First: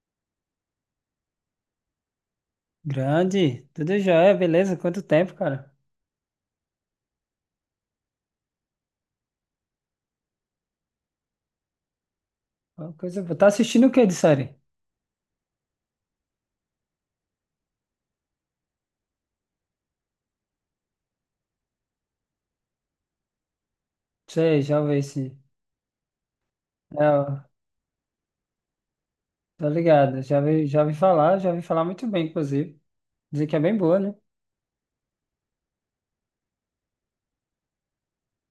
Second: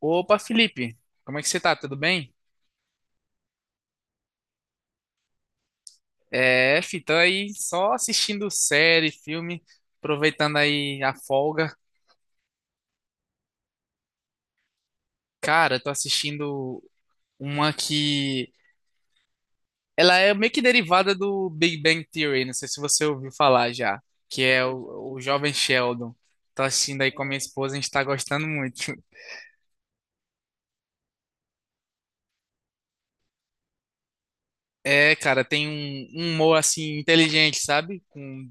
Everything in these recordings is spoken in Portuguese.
Opa, Felipe, como é que você tá? Tudo bem? Grande, tudo jóia, beleza? Quanto tempo, cara? É, fi, tô aí só assistindo série, filme, aproveitando aí a folga. Uma coisa boa. Tá assistindo o que de série? Cara, tô assistindo uma que ela é meio que derivada do Big Bang Theory, não sei se você ouviu falar já, que Sei, é já vi o esse. Jovem Sheldon. Tô assistindo É, aí com a minha ó, esposa, a gente tá gostando muito. tô ligado, já vi falar muito bem, inclusive. Dizer que é bem boa, né? É, cara, tem um humor assim inteligente, sabe? Com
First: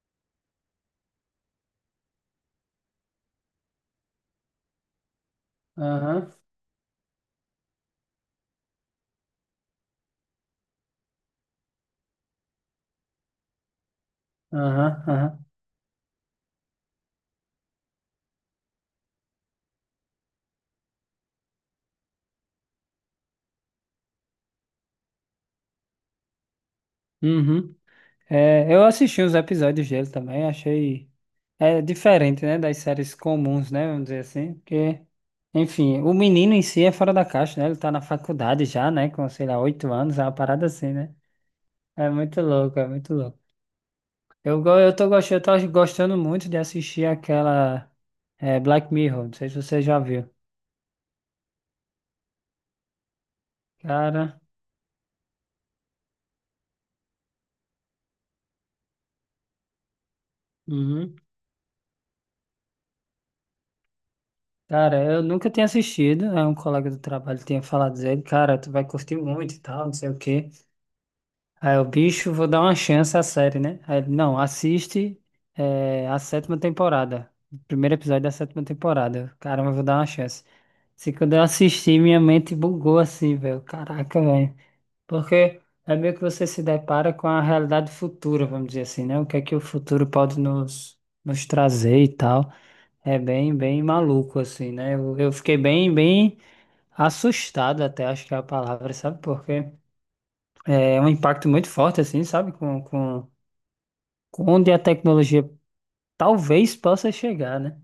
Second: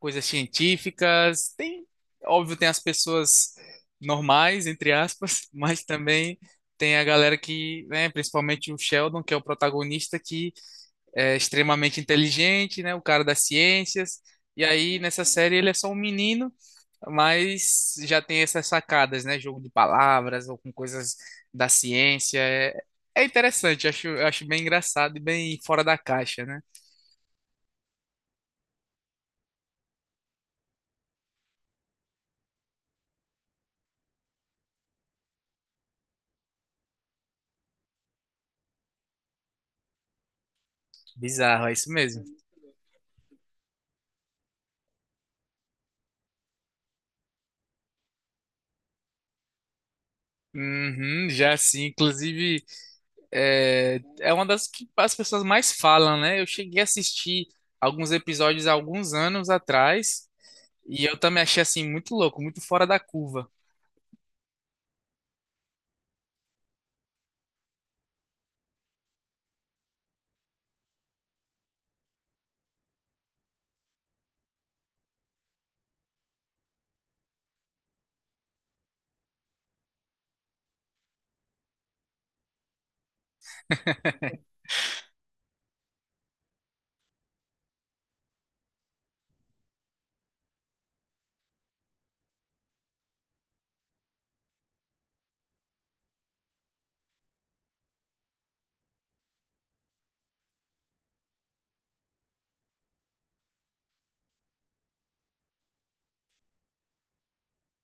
coisas científicas. Tem, óbvio, tem as pessoas normais, entre aspas, mas Aham, também tem a galera que, né, principalmente o Sheldon, que é o protagonista, que é extremamente inteligente, né, o cara das ciências. E aham, aí, nessa aham. série, ele é só um menino, mas já tem essas sacadas, né? Jogo de palavras ou com coisas da ciência. É, é interessante, acho, eu acho bem engraçado e bem fora da caixa, né? Uhum. É, eu assisti os episódios dele também, achei. É diferente, né, das séries comuns, né? Vamos dizer assim, porque. Enfim, o menino em si é fora da caixa, né? Ele tá na faculdade já, né? Com, sei lá, 8 anos, é uma parada assim, né? Bizarro, é isso É mesmo. muito louco, é muito louco. Eu tô gostando, eu tava gostando muito de assistir aquela Black Mirror, não sei se você já viu. Uhum, já sim, inclusive é, é Cara, uma das que as pessoas mais falam, né? Eu cheguei a assistir alguns episódios há alguns anos atrás e uhum. eu também achei assim muito louco, muito fora da curva. Cara, eu nunca tinha assistido, aí um colega do trabalho tinha falado dele, cara, tu vai curtir muito e tal, não sei o quê. Aí o bicho, vou dar uma chance à série, né? Aí ele, não, assiste a sétima temporada, o primeiro episódio da sétima temporada. Caramba, eu vou dar uma chance. Se quando eu assisti, minha mente bugou assim, velho. Caraca, velho. Porque é meio que você se depara com a realidade futura, vamos dizer assim, né? O que é que o futuro pode nos trazer e tal. É bem, bem maluco, assim, né? Eu fiquei bem, bem assustado até, acho que é a palavra, sabe? Porque é um impacto muito forte, assim, sabe? Com onde a tecnologia talvez possa chegar, né?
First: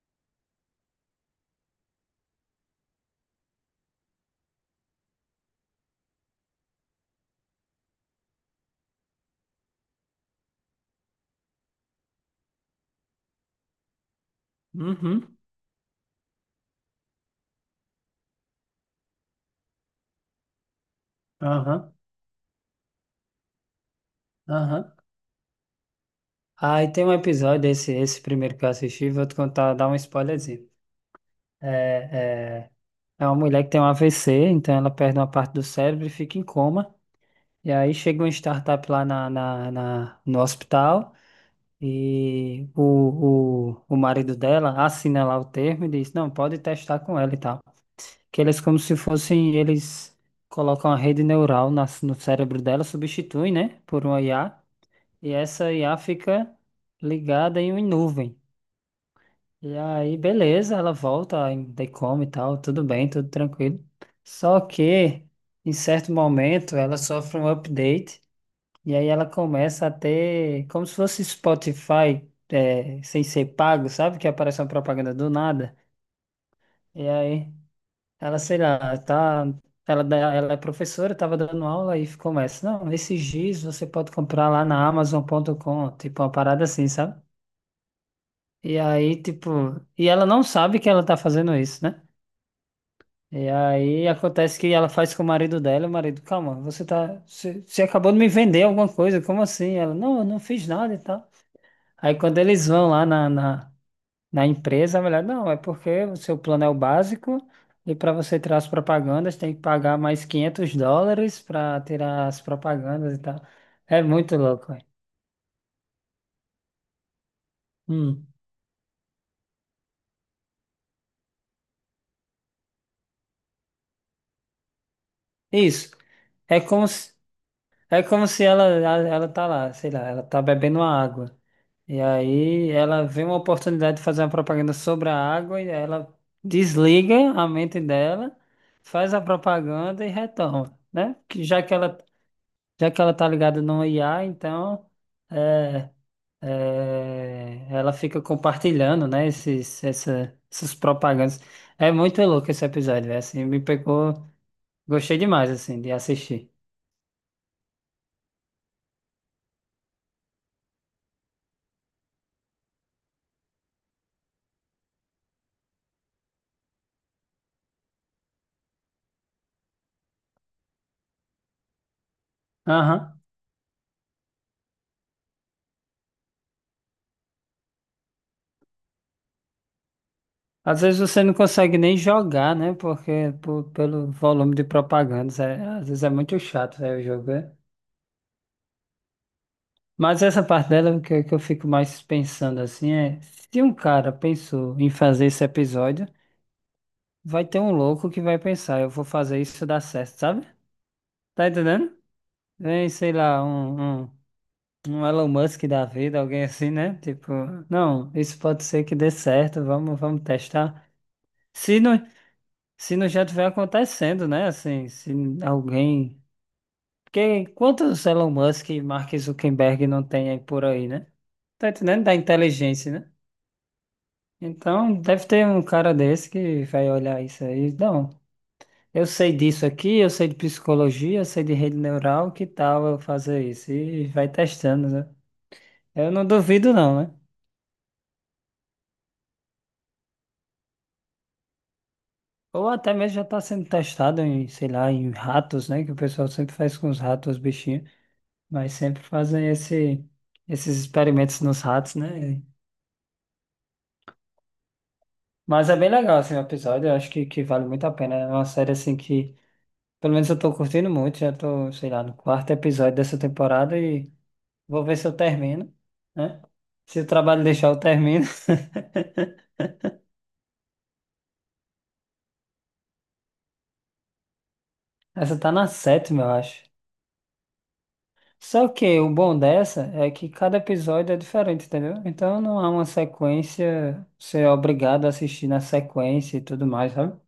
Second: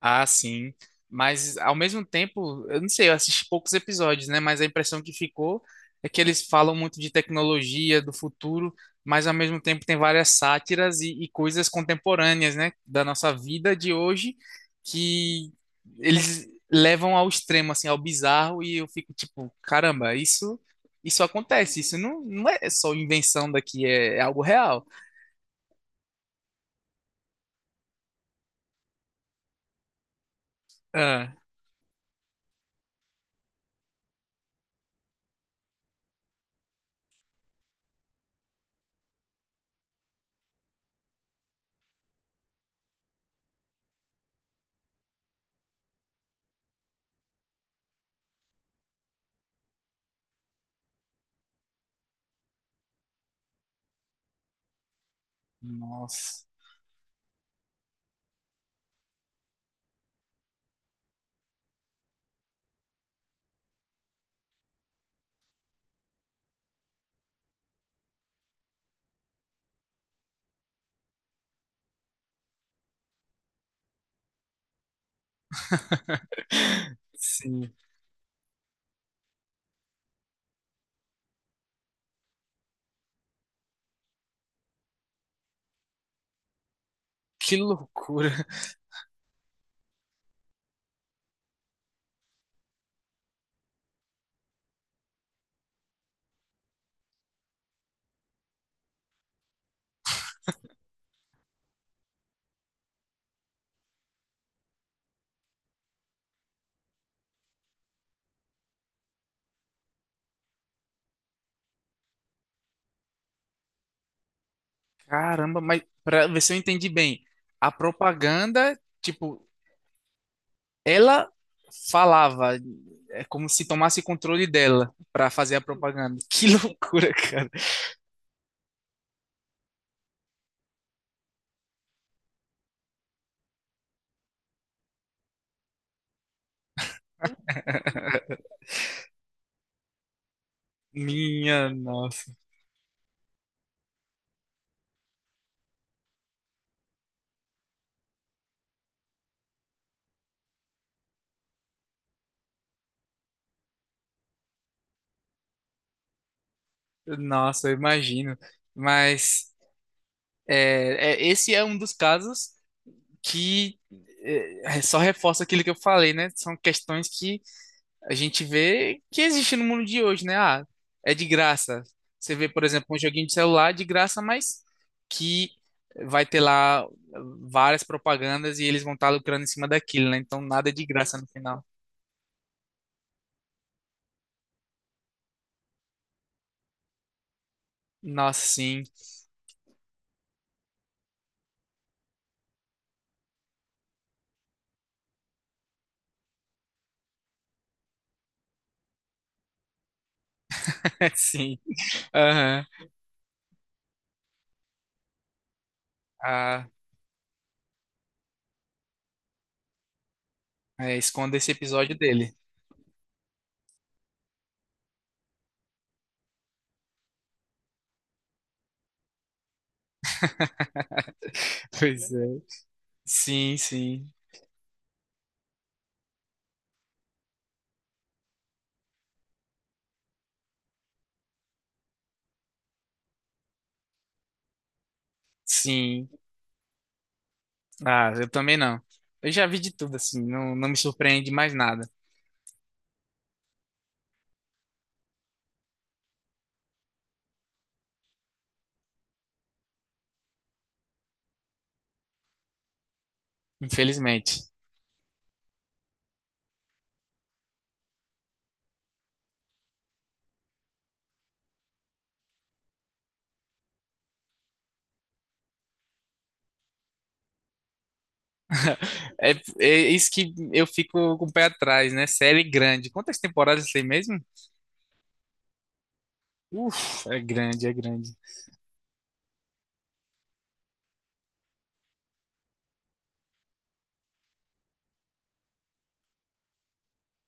Ah, sim. Mas ao mesmo tempo, eu não sei, eu assisti poucos episódios, né? Mas a impressão que ficou é que eles falam muito de tecnologia, do futuro, mas ao mesmo tempo tem várias sátiras e coisas contemporâneas, né? Da nossa vida de hoje, Uhum, que eles levam ao extremo, assim, ao bizarro, e eu fico tipo, caramba, isso acontece, aham, isso não, não é só invenção daqui, é, é algo real. aham. Aí tem um episódio, esse primeiro que eu assisti, vou te contar, dar um spoilerzinho. Ah, É, é, É uma mulher que tem um AVC, então ela perde uma parte do cérebro e fica em coma. E aí chega uma startup lá no hospital e o marido dela assina lá o termo e diz, não, pode testar com ela e tal. Que eles como se fossem, eles colocam a rede neural no cérebro dela, substituem, né, por uma IA. E essa IA nossa, fica ligada em uma nuvem. E aí, beleza, ela volta, ainda come e tal, tudo bem, tudo tranquilo. Só que, em certo momento, ela sofre um update e aí ela começa a ter, como se fosse Spotify, sem ser pago, sabe? Que aparece uma propaganda do nada. E aí, sim, ela, sei lá, tá, ela é professora, estava dando aula e começa, não, esse giz você pode comprar lá na Amazon.com, tipo uma parada assim, sabe? que loucura. E aí, tipo, e ela não sabe que ela tá fazendo isso, né? E aí acontece que ela faz com o marido dela, o marido, calma, você tá, você acabou de me vender alguma coisa, como assim? Ela, não, eu não fiz nada e tal. Aí quando eles vão lá na empresa, a mulher, não, é porque o seu plano é o básico e para você tirar as propagandas tem que pagar mais US$ 500 para tirar as propagandas e tal. É muito louco, velho. Caramba, mas para ver se eu entendi bem, a Hum. propaganda, tipo, ela falava, é como se tomasse controle dela para fazer a Isso. propaganda. Que É como loucura, se, cara. é como se ela tá lá, sei lá, ela tá bebendo uma água. E aí ela vê uma oportunidade de fazer uma propaganda sobre a água e ela desliga a mente dela, faz a propaganda e retorna, né? Que já Minha que ela nossa. já que ela tá ligada no IA, então é, ela fica compartilhando, né? Essas propagandas. É muito louco esse episódio, velho. Assim, me pegou, gostei demais assim de assistir. Nossa, eu imagino. Mas é, é, esse é um dos casos que é, só reforça aquilo que eu falei, né? São questões que a gente vê que existe no mundo de hoje, né? Ah, é de graça. Você vê, por exemplo, um Aham. joguinho de celular de graça, mas que vai ter lá várias propagandas e eles vão estar lucrando em cima daquilo, né? Então nada é Às de vezes graça você no não final. consegue nem jogar, né? Porque pelo volume de propagandas, às vezes é muito chato, né, o jogo. É. Nossa, sim, Mas essa parte dela que, que eu fico mais pensando assim é, se um cara pensou em fazer esse episódio, vai ter um louco que vai pensar, eu vou fazer isso dar certo, sabe? Tá sim. entendendo? Aham. Vem, sei lá, um Elon Musk da vida, alguém Ah, assim, né? Tipo, não, isso pode ser que dê certo, vamos testar. é, esconda esse Se episódio não, dele. se não já tiver acontecendo, né? Assim, se alguém. Porque quantos Elon Musk e Mark Zuckerberg não tem aí por aí, né? Tá entendendo? Pois Da é. inteligência, né? Sim, sim, Então, deve ter um cara desse que vai olhar isso aí. Não, eu sei disso aqui, eu sei de psicologia, eu sei de rede neural, que tal eu fazer isso? E vai testando, né? sim. Eu não duvido não, né? Ah, eu também não. Eu já vi de tudo, assim, não, não me surpreende mais nada, Ou até mesmo já está sendo testado em, sei lá, em ratos, né? Que o pessoal sempre faz com os ratos, os bichinhos. Mas sempre fazem esses experimentos nos ratos, né? infelizmente. Mas é bem legal, assim, o episódio. Eu acho que vale muito a pena, né? É uma série, assim, que pelo menos eu tô curtindo muito. Já tô, sei lá, no quarto episódio dessa temporada e vou ver se eu termino, né? Se o trabalho deixar, eu termino. É, é isso que eu fico com o pé atrás, né? Série grande. Quantas temporadas tem mesmo? Essa tá na sétima, eu acho. Uf, é grande, é grande. Só que o bom dessa é que cada episódio é diferente, entendeu? Então não há uma sequência, você é obrigado a assistir na sequência e tudo mais, sabe?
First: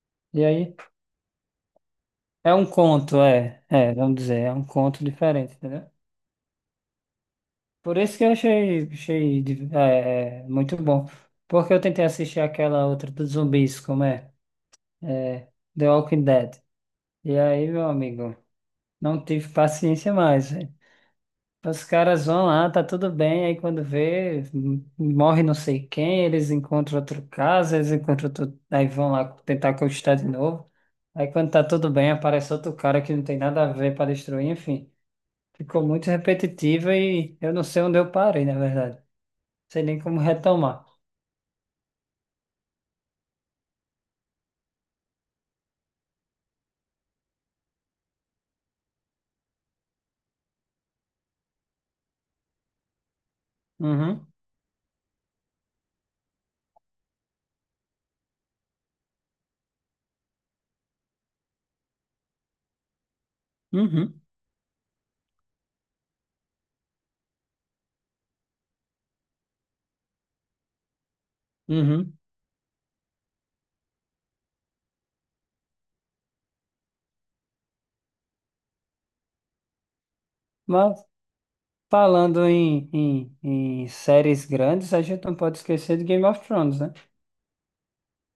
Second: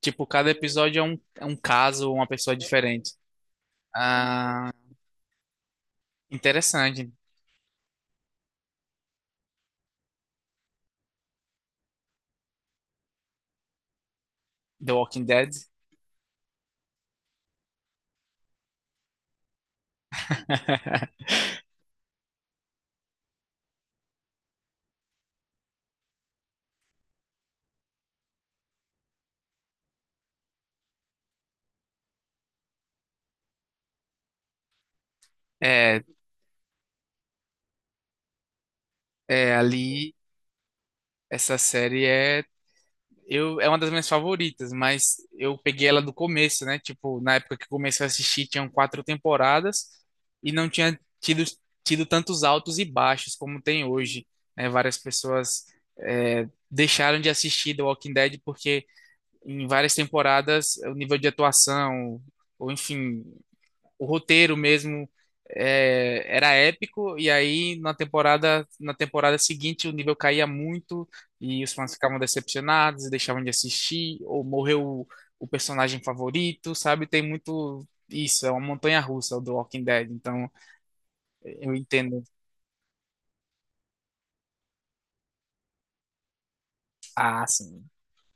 Tipo, E cada aí episódio é um caso, uma é pessoa um diferente. conto, vamos dizer, é um Ah, conto diferente, entendeu? interessante. Por isso que eu achei muito bom. Porque eu tentei assistir aquela outra dos zumbis, como é? The Walking É, Dead. The Walking Dead. E aí, meu amigo, não tive paciência mais, velho. Os caras vão lá, tá tudo bem, aí quando vê, morre não sei quem, eles encontram outro caso, eles encontram outro... Aí vão lá tentar conquistar de novo. Aí quando tá tudo bem, aparece outro cara que não tem nada a ver para destruir, enfim. Ficou É, muito repetitiva e eu não sei onde eu parei, na verdade. é Sei nem ali, como retomar. essa série é eu, é uma das minhas favoritas, mas eu peguei ela do começo, né? Tipo, na época que eu comecei a assistir, tinham quatro temporadas e não tinha tido, tido tantos altos e baixos como tem hoje, Uhum, né? Várias pessoas é, deixaram de assistir The Walking Dead porque em várias temporadas o nível de atuação, ou enfim, o uhum, roteiro mesmo é, era épico, e aí na temporada seguinte o nível caía muito e os fãs uhum. ficavam decepcionados, deixavam de assistir, ou morreu o personagem favorito, sabe? Tem muito isso, é uma montanha russa do Walking Dead, então Mas eu entendo. falando em séries grandes, a gente não pode esquecer de Game of Thrones, né? Ah, assim,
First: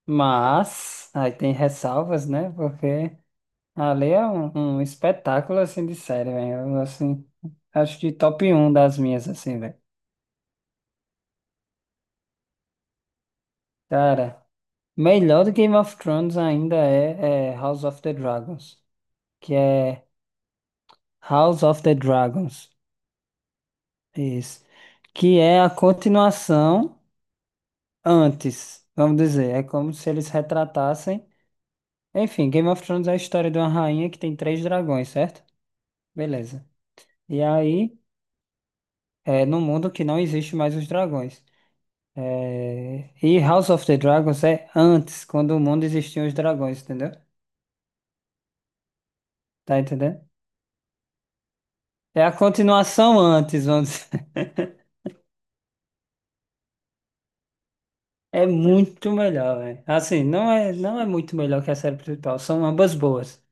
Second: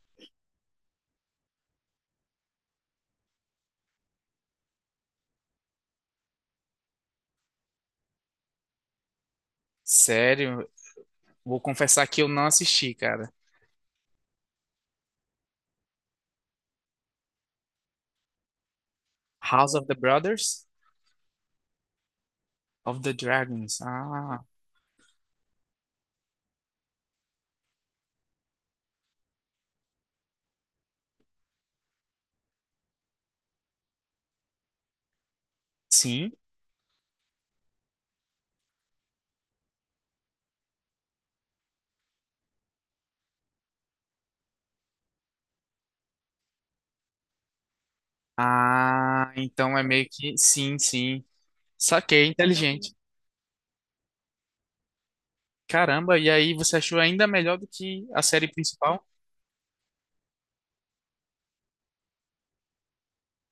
Mas aí tem ressalvas, né? Porque ali é um espetáculo assim de série, velho. Assim, acho de top um das minhas, assim, velho. sério, vou confessar que eu não assisti, cara. Cara, melhor do Game of Thrones ainda é House of the Dragons, que House of the é Brothers House of the Dragons. of the Dragons. Ah, Isso. Que é a continuação. Antes, vamos dizer. É como se eles retratassem. Enfim, Game of Thrones é a história de uma rainha que tem três dragões, certo? sim. Beleza. E aí, é no mundo que não existe mais os dragões. É, e House of the Dragons é antes, quando o mundo existiam os dragões, entendeu? Ah, então Tá é meio entendendo? que sim, sim. É Saquei, a inteligente. continuação antes, vamos dizer. Caramba, e aí você achou ainda melhor do que a É série principal? muito melhor, velho. Assim, não é muito melhor que a série principal, são ambas boas.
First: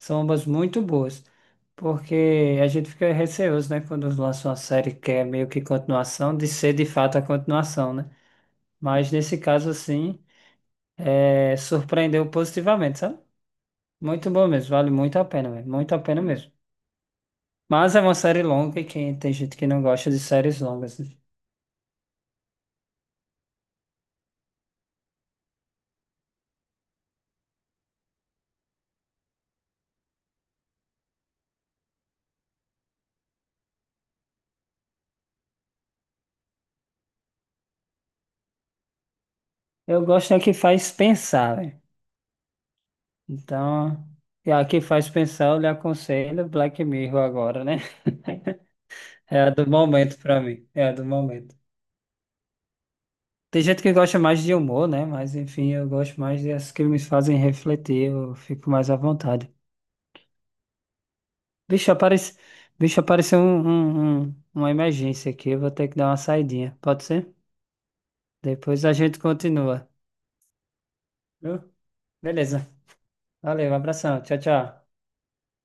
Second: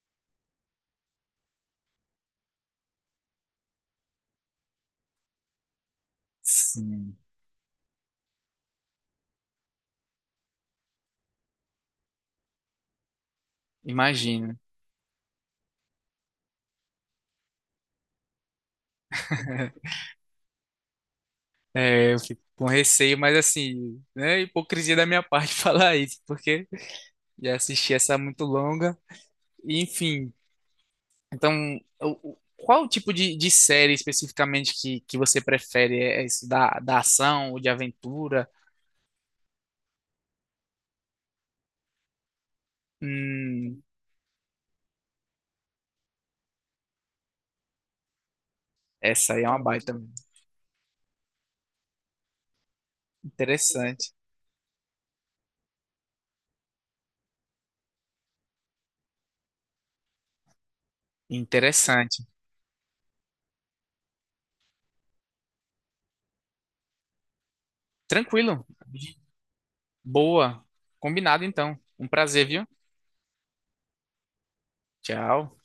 São ambas muito boas, porque a gente fica receoso, né, quando lança uma série que é meio que continuação, de ser de Sim. fato a continuação, né? Mas nesse caso, assim, surpreendeu positivamente, sabe? Muito bom Imagino. mesmo, vale muito a pena, velho, muito a pena mesmo. Mas é uma série longa e quem, tem gente que não gosta de séries longas, né? É, eu fico com receio, mas assim, né, hipocrisia da minha parte falar isso, porque já assisti essa muito longa. E, enfim, então, o- o- qual o tipo de série especificamente que você prefere? É isso da, da ação ou de aventura? Eu gosto é que faz pensar, velho. Hum, Então, e a que faz pensar, eu lhe aconselho Black Mirror agora, né? essa É aí é a uma do baita. momento pra mim, é a do momento. Tem gente que Interessante. gosta mais de humor, né? Mas enfim, eu gosto mais dessas que me fazem refletir, eu fico mais à vontade. Bicho, Interessante. aparece... Bicho, apareceu uma emergência aqui, eu vou ter que dar uma saidinha, pode ser? Tranquilo. Depois a gente continua, Boa. Combinado viu? então. Um prazer, Beleza. viu? Valeu, um abração, tchau, tchau. Tchau.